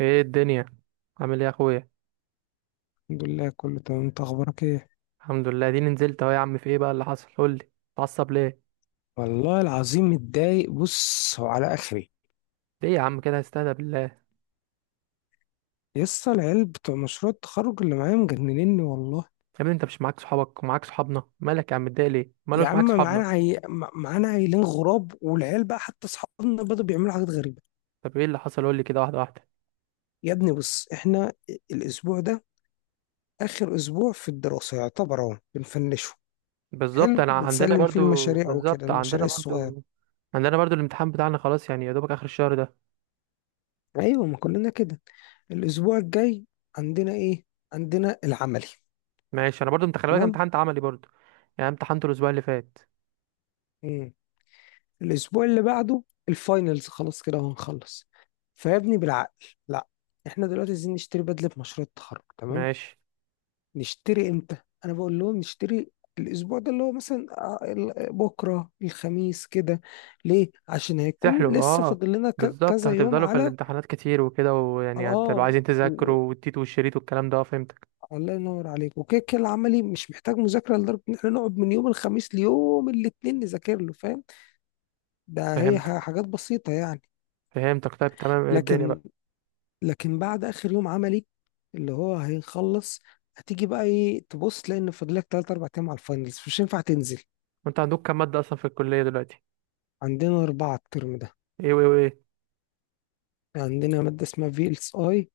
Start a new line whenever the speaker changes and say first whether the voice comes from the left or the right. right: ايه الدنيا؟ عامل ايه يا اخويا؟
left: الحمد لله، كله تمام. انت اخبارك ايه؟
right: الحمد لله دي نزلت اهو يا عم. في ايه بقى اللي حصل؟ قول لي، اتعصب ليه؟
left: والله العظيم متضايق. بص، هو على اخري،
right: ليه يا عم كده؟ استهدى بالله يا
left: يسطا. العيال بتوع مشروع التخرج اللي معايا مجننني والله.
right: ابني. انت مش معاك صحابك ومعاك صحابنا؟ مالك يا عم متضايق ليه؟ ماله
left: يا
right: مش
left: عم،
right: معاك صحابنا؟
left: معانا معانا عيلين غراب، والعيال بقى حتى اصحابنا بدأوا بيعملوا حاجات غريبة.
right: طب ايه اللي حصل؟ قول لي كده واحده واحده.
left: يا ابني بص، احنا الاسبوع ده اخر اسبوع في الدراسة يعتبر، اهو بنفنشه.
right: بالظبط،
left: حلو،
right: انا عندنا
left: بنسلم فيه
right: برضو
left: المشاريع وكده،
right: بالظبط،
left: المشاريع
right: عندنا
left: الصغيرة.
right: برضو. عندنا برضو الامتحان بتاعنا خلاص، يعني يا دوبك اخر الشهر ده.
left: ايوه، ما كلنا كده. الاسبوع الجاي عندنا ايه؟ عندنا العملي.
right: ماشي، انا برضو. انت خلي بالك،
left: تمام،
right: امتحنت عملي برضو. يعني امتحنته الاسبوع اللي فات.
left: الاسبوع اللي بعده الفاينلز، خلاص كده وهنخلص. فيا ابني بالعقل، لا، احنا دلوقتي عايزين نشتري بدله مشروع التخرج، تمام؟
right: ماشي.
left: نشتري امتى؟ انا بقول لهم نشتري الاسبوع ده، اللي هو مثلا بكره الخميس كده. ليه؟ عشان هيكون
right: سحلو،
left: لسه
right: اه.
left: فاضل لنا
right: بالظبط،
left: كذا يوم
right: هتفضلوا في
left: على
right: الامتحانات كتير وكده، ويعني هتبقى عايزين
left: اه و-
right: تذاكروا والتيت والشريط والكلام ده. فهمتك.
left: الله ينور عليك. وكده كده العملي مش محتاج مذاكره لدرجه ان احنا نقعد من يوم الخميس ليوم الاثنين نذاكر له، فاهم؟ ده هي
right: فهمتك،
left: حاجات بسيطه يعني.
right: فهمتك. طيب تمام. ايه الدنيا بقى؟
left: لكن لكن بعد اخر يوم عملي اللي هو هيخلص، هتيجي بقى ايه، تبص لان فاضلك 3 4 ايام على الفاينلز، مش هينفع تنزل.
right: وانت عندك كام مادة اصلا في الكلية دلوقتي؟
left: عندنا اربعه الترم ده.
right: ايه وايه وايه؟
left: عندنا ماده اسمها VLSI،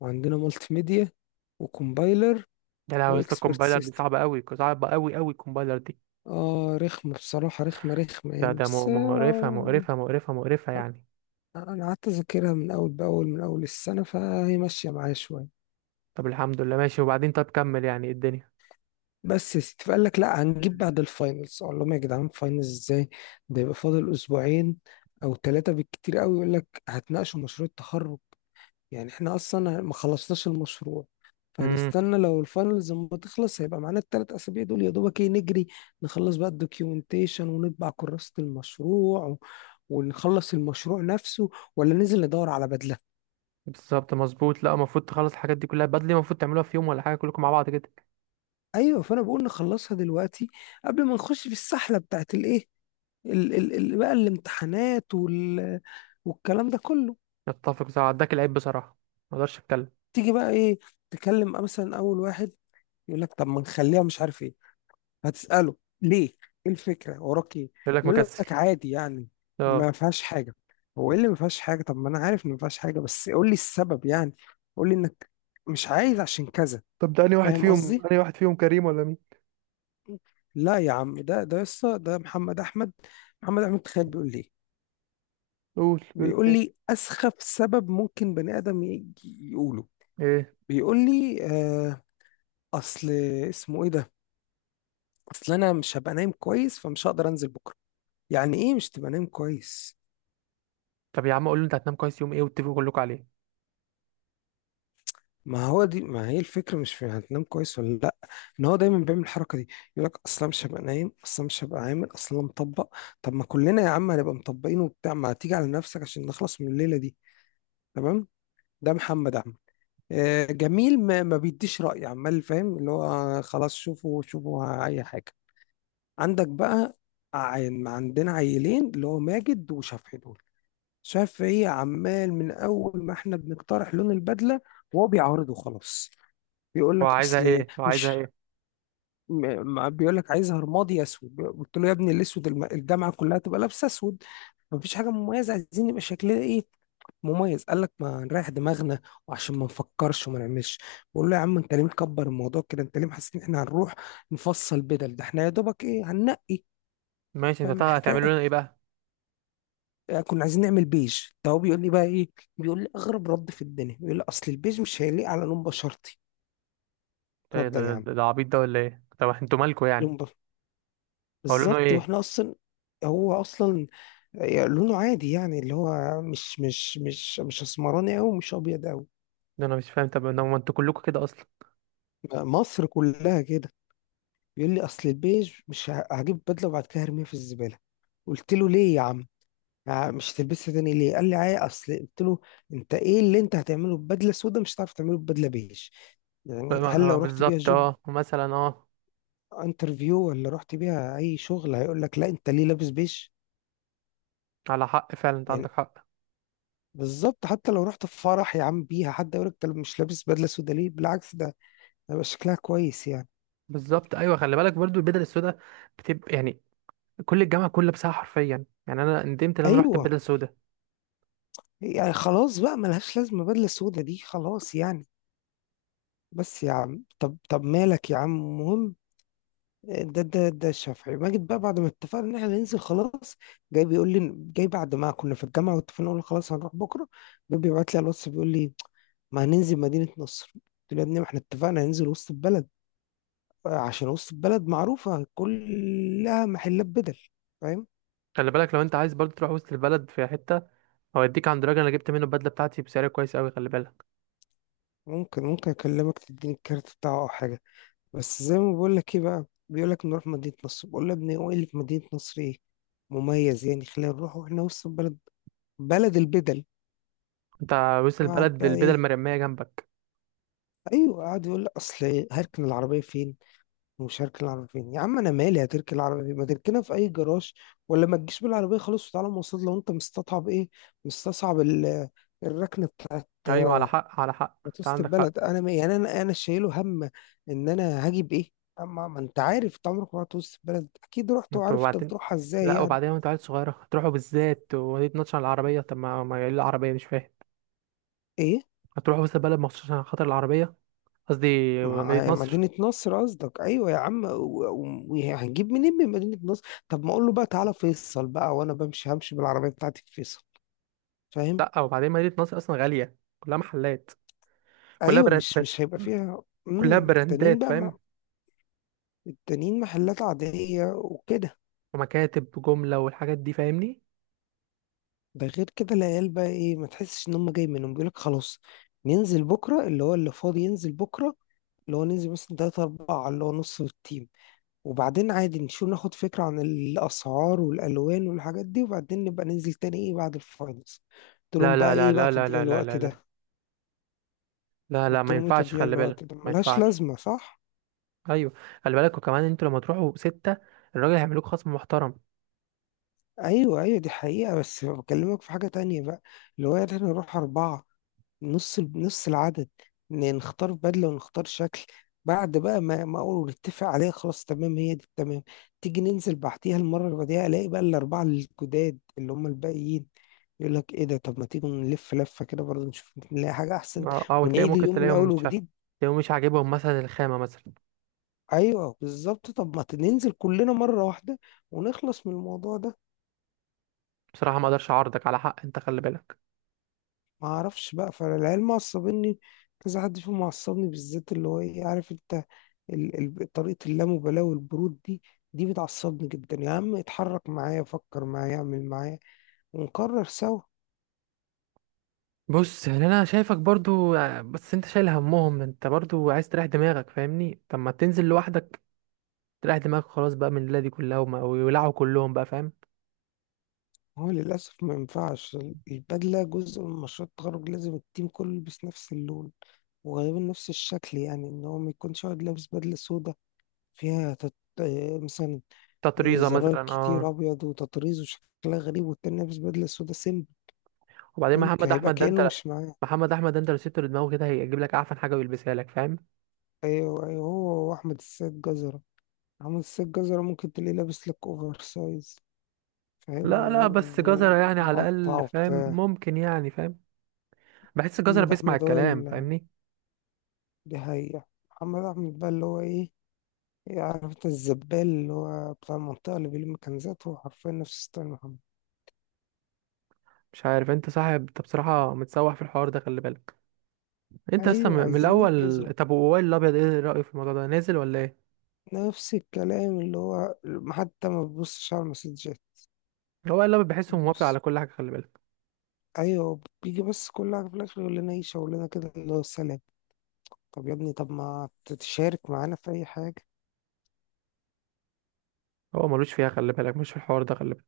left: وعندنا مالتي ميديا، وكومبايلر،
right: ده لا يا اسطى،
left: واكسبرت
right: الكومبايلر دي
left: سيستم.
right: صعبة قوي، صعبة قوي قوي الكومبايلر دي.
left: اه رخمه بصراحه، رخمه رخمه يعني، بس
right: مقرفة، مقرفة، مقرفة، مقرفة يعني.
left: انا قعدت اذاكرها من اول باول من اول السنه، فهي ماشيه معايا شويه.
right: طب الحمد لله ماشي. وبعدين طب كمل، يعني ايه الدنيا؟
left: بس يا ستي، فقال لك لا، هنجيب بعد الفاينلز. اقول لهم يا جدعان فاينلز ازاي؟ ده يبقى فاضل اسبوعين او ثلاثه بالكتير قوي. يقول لك هتناقشوا مشروع التخرج. يعني احنا اصلا ما خلصناش المشروع،
right: امم
left: فهنستنى لو الفاينلز لما تخلص هيبقى معانا الثلاث اسابيع دول، يا دوبك ايه، نجري نخلص بقى الدوكيومنتيشن ونطبع كراسه المشروع ونخلص المشروع نفسه، ولا ننزل ندور على بدله؟
right: بالظبط، مظبوط. لا، المفروض تخلص الحاجات دي كلها بدري. المفروض تعملوها في يوم ولا حاجة كلكم مع بعض كده.
left: ايوه، فانا بقول نخلصها دلوقتي قبل ما نخش في السحله بتاعت الايه، ال ال ال بقى الامتحانات والكلام ده كله.
right: نتفق صح. اداك العيب بصراحة، ما اقدرش اتكلم.
left: تيجي بقى ايه، تكلم مثلا اول واحد، يقول لك طب ما نخليها مش عارف ايه. هتسأله ليه، ايه الفكرة، وراك ايه؟
right: يقول لك
left: يقول
right: مكسل.
left: لك عادي يعني،
right: اه.
left: ما فيهاش حاجة. هو ايه اللي ما فيهاش حاجة؟ طب ما انا عارف ان ما فيهاش حاجة، بس قول لي السبب يعني، قول لي انك مش عايز عشان كذا،
right: طب ده انهي واحد
left: فاهم
right: فيهم؟
left: قصدي؟
right: انهي واحد فيهم، كريم ولا مين؟
left: لا يا عم، ده يسطا، ده محمد احمد. محمد احمد تخيل بيقول لي إيه؟
right: قول، بيقول لك
left: بيقول
right: ايه؟
left: لي اسخف سبب ممكن بني ادم يقوله.
right: ايه؟
left: بيقول لي اصل، اسمه ايه ده، اصل انا مش هبقى نايم كويس فمش هقدر انزل بكره. يعني ايه مش تبقى نايم كويس؟
right: طب يا عم قول له انت هتنام كويس يوم ايه، واتفقوا كلكم عليه.
left: ما هو دي، ما هي الفكره، مش في هتنام كويس ولا لا، ان هو دايما بيعمل الحركه دي، يقول لك اصل أنا مش هبقى نايم، اصل أنا مش هبقى عامل، اصل أنا مطبق. طب ما كلنا يا عم هنبقى مطبقين وبتاع، ما تيجي على نفسك عشان نخلص من الليله دي، تمام؟ ده محمد عم. جميل، ما بيديش رأي، عمال فاهم اللي هو خلاص، شوفوا شوفوا اي حاجه عندك بقى. عندنا عيلين اللي هو ماجد وشفحي دول. شفعي عمال من اول ما احنا بنقترح لون البدله وهو بيعارضه، خلاص. بيقول
right: هو
left: لك
right: عايزها
left: اصل
right: ايه؟ هو
left: مش
right: عايزها ايه؟
left: ما بيقول لك عايزها رمادي اسود. قلت له يا ابني الاسود، الجامعه كلها تبقى لابسه اسود، مفيش حاجه مميزه. عايزين يبقى شكلنا ايه، مميز. قال لك ما نريح دماغنا وعشان ما نفكرش وما نعملش. بقول له يا عم، انت ليه مكبر الموضوع كده؟ انت ليه حاسس ان احنا هنروح نفصل بدل؟ ده احنا يا دوبك ايه، هننقي،
right: ماشي.
left: فاهم
right: هتعملوا
left: الحكايه؟
right: لنا ايه بقى؟
left: كنا عايزين نعمل بيج، فهو بيقول لي بقى ايه، بيقول لي اغرب رد في الدنيا، بيقول لي اصل البيج مش هيليق على لون بشرتي. اتفضل يا عم،
right: ده عبيط ده ولا ايه؟ طب انتوا مالكوا يعني؟
left: لون بشرتي.
right: هقول لهم
left: بالظبط،
right: ايه؟
left: واحنا اصلا، هو اصلا لونه عادي يعني، اللي هو مش اسمراني قوي ومش ابيض قوي،
right: ده انا مش فاهم. طب ما انتوا كلكم كده اصلا.
left: مصر كلها كده. بيقول لي اصل البيج مش هجيب بدله وبعد كده هرميها في الزباله. قلت له ليه يا عم، مش هتلبسها تاني ليه؟ قال لي اصل. قلت له انت ايه اللي انت هتعمله ببدله سودا مش هتعرف تعمله ببدله بيج؟ يعني هل لو رحت بيها
right: بالظبط،
left: جوب
right: اه، مثلا، اه.
left: انترفيو ولا رحت بيها اي شغل هيقول لك لا انت ليه لابس بيج؟
right: على حق فعلا، انت
left: يعني
right: عندك حق.
left: بالظبط. حتى لو رحت في فرح يا عم بيها، حد يقول لك انت مش لابس بدله سودا ليه؟ بالعكس، ده هيبقى شكلها كويس يعني.
right: بالظبط، ايوه. خلي بالك برضو البدل السوداء بتبقى يعني كل الجامعه كلها لابسها حرفيا. يعني انا ندمت ان انا رحت
left: ايوه،
right: البدل السوداء.
left: يعني خلاص بقى، ملهاش لازمه بدله سودا دي، خلاص يعني. بس يا عم، طب مالك يا عم، المهم، ده الشافعي ماجد بقى، بعد ما اتفقنا ان احنا ننزل خلاص، جاي بيقول لي، جاي بعد ما كنا في الجامعه واتفقنا قلنا خلاص هنروح بكره، جاي بيبعت لي على الواتس بيقول لي ما هننزل مدينه نصر. قلت له يا ابني ما احنا اتفقنا هننزل وسط البلد، عشان وسط البلد معروفه كلها محلات بدل، فاهم؟
right: خلي بالك، لو انت عايز برضه تروح وسط البلد، في حته هوديك عند راجل انا جبت منه البدله بتاعتي بسعر كويس قوي، خلي بالك.
left: ممكن اكلمك تديني الكارت بتاعه او حاجه. بس زي ما بقول لك، ايه بقى، بيقول لك نروح مدينه نصر. بقول له يا ابني هو ايه اللي في مدينه نصر، ايه مميز يعني؟ خلينا نروح واحنا وسط البلد، بلد البدل.
right: انت وسط
left: قعد
right: البلد
left: بقى
right: البدل
left: ايه،
right: المرميه جنبك.
left: ايوه، قعد يقول لي اصل هركن العربيه فين. ومش هركن العربيه فين يا عم، انا مالي هتركن العربيه فين، ما تركنها في اي جراج، ولا ما تجيش بالعربيه خلاص وتعالى مواصلات، لو انت مستصعب ايه، مستصعب الركنه بتاعت
right: ايوه، على حق، على حق، انت
left: مدرسه
right: عندك حق.
left: البلد. انا يعني انا شايله هم ان انا هجيب ايه؟ اما ما انت عارف، انت عمرك ما رحت وسط البلد؟ اكيد رحت
right: انت
left: وعارف انت
right: وبعدين،
left: بتروحها ازاي
right: لا
left: يعني،
right: وبعدين، وانت عيل صغيره هتروحوا بالذات ودي تنطش على العربيه؟ طب ما يقول العربيه مش فاهم.
left: ايه؟
right: هتروحوا وسط البلد مخصوص عشان خاطر العربيه؟ قصدي مدينه
left: مع آه،
right: نصر.
left: مدينة نصر قصدك؟ أيوة يا عم، وهنجيب منين من مدينة نصر؟ طب ما أقول له بقى تعالى فيصل بقى، وأنا بمشي همشي بالعربية بتاعتي في فيصل، فاهم؟
right: لا وبعدين مدينه نصر اصلا غاليه، كلها محلات، كلها
left: أيوة، مش
right: براندات،
left: مش هيبقى فيها.
right: كلها
left: التانيين
right: براندات،
left: بقى ما...
right: فاهم؟
left: التانيين محلات عادية وكده.
right: ومكاتب جمله والحاجات دي، فاهمني؟
left: ده غير كده العيال بقى إيه، ما تحسش إن هم جاي منهم بيقولك خلاص ننزل بكرة، اللي هو اللي فاضي ينزل بكرة، اللي هو ننزل مثلا تلاتة أربعة، اللي هو نص التيم، وبعدين عادي نشوف ناخد فكرة عن الأسعار والألوان والحاجات دي، وبعدين نبقى ننزل تاني إيه، بعد الفاينلز. قلت
right: لا
left: لهم بقى
right: لا لا
left: إيه بقى
right: لا
left: تضييع
right: لا لا
left: الوقت
right: لا لا،
left: ده؟
right: لا لا،
left: قلت
right: ما
left: لهم إيه
right: ينفعش،
left: تضييع
right: خلي بالك،
left: الوقت ده،
right: ما
left: ملهاش
right: ينفعش.
left: لازمة، صح؟
right: ايوه. خلي بالك، وكمان انتوا لما تروحوا ستة، الراجل هيعملوك خصم محترم.
left: ايوه، ايوه، دي حقيقة. بس بكلمك في حاجة تانية بقى، اللي هو يعني احنا نروح أربعة، نص نص العدد، نختار بدلة ونختار شكل، بعد بقى ما اقول نتفق عليها خلاص، تمام هي دي، تمام. تيجي ننزل بعديها، المرة اللي بعديها الاقي بقى الأربعة الجداد اللي هم الباقيين يقول لك ايه ده، طب ما تيجوا نلف لفة كده برضه، نشوف ممكن نلاقي حاجة أحسن،
right: اه اه، وتلاقيه
left: ونعيد
right: ممكن
left: اليوم من أول وجديد.
right: تلاقيهم مش عاجبهم مثلا الخامة مثلا.
left: أيوه بالظبط، طب ما ننزل كلنا مرة واحدة ونخلص من الموضوع ده.
right: بصراحة ما اقدرش اعارضك، على حق انت، خلي بالك.
left: ما اعرفش بقى، فالعيال معصبني، كذا حد فيهم معصبني بالذات، اللي هو ايه عارف انت، ال... طريقة اللامبالاة والبرود دي، دي بتعصبني جدا يا عم. اتحرك معايا، فكر معايا، اعمل معايا، ونقرر سوا.
right: بص يعني، انا شايفك برضو، بس انت شايل همهم، انت برضو عايز تريح دماغك، فاهمني؟ طب ما تنزل لوحدك، تريح دماغك خلاص بقى من الليلة دي كلها، ويولعوا كلهم بقى، فاهم؟
left: هو للأسف ما ينفعش، البدلة جزء من مشروع التخرج، لازم التيم كله يلبس نفس اللون وغالبا نفس الشكل، يعني ان هو ما يكونش واحد لابس بدلة سودا فيها مثلا
right: تطريزة
left: زرار
right: مثلا، اه.
left: كتير ابيض وتطريز وشكلها غريب، والتاني لابس بدلة سودا سيمبل،
right: وبعدين
left: ممكن
right: محمد
left: هيبقى
right: احمد ده،
left: كأنه
right: انت
left: مش معاه.
right: محمد احمد ده انت لو سبته لدماغه كده هيجيب لك اعفن حاجة ويلبسها لك، فاهم؟
left: ايوه، ايوه، هو واحمد السيد جزرة، احمد السيد جزرة ممكن تلاقيه لابس لك اوفر سايز، فاهم،
right: لا لا، بس جزرة يعني على
left: ومقطع
right: الأقل فاهم،
left: وبتاع.
right: ممكن يعني فاهم. بحس الجزرة
left: محمد
right: بيسمع
left: احمد هو
right: الكلام،
left: اللي
right: فاهمني؟
left: بيهيع، محمد احمد بقى اللي هو ايه، إيه، عارف انت الزبال اللي هو بتاع المنطقة اللي بيلم كنزات، هو حرفيا نفس ستايل محمد.
right: مش عارف انت صاحب، انت بصراحة متسوح في الحوار ده، خلي بالك. انت اصلا
left: ايوه
right: من
left: عايزين
right: الأول.
left: ننجزه،
right: طب وائل الأبيض ايه رأيه في الموضوع ده؟ نازل ولا ايه؟
left: نفس الكلام، اللي هو حتى ما بيبصش على المسجات.
right: هو وائل الأبيض بحسه موافق
left: بيبص،
right: على كل حاجة، خلي بالك.
left: ايوه، بيجي، بس كل حاجة في الاخر يقول لنا ايه، شاور لنا كده اللي هو سلام. طب يا ابني، طب ما تتشارك معانا في أي حاجة.
right: هو ملوش فيها، خلي بالك، مش في الحوار ده، خلي بالك.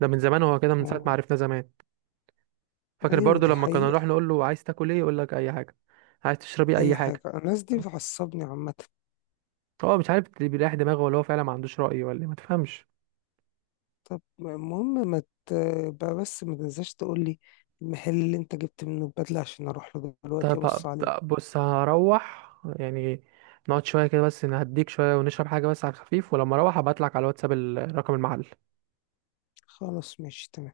right: ده من زمان هو كده، من ساعة ما
left: أه،
right: عرفنا زمان. فاكر
left: أيوة
right: برضو
left: دي
right: لما كنا
left: حقيقة.
right: نروح نقول له عايز تاكل ايه، يقول لك أي حاجة. عايز تشربي أي
left: أي حاجة،
right: حاجة.
left: الناس دي بتعصبني عامة.
right: هو مش عارف اللي بيريح دماغه، ولا هو فعلا ما عندوش رأي، ولا ما تفهمش.
left: طب المهم، ما تبقى بس ما تنساش تقول لي المحل اللي أنت جبت منه البدلة عشان أروح له دلوقتي
right: طب
left: أبص عليه.
right: بص، هروح يعني نقعد شوية كده بس، نهديك شوية ونشرب حاجة بس على الخفيف، ولما اروح هبعتلك على الواتساب رقم المحل.
left: خلاص، ماشي، تمام.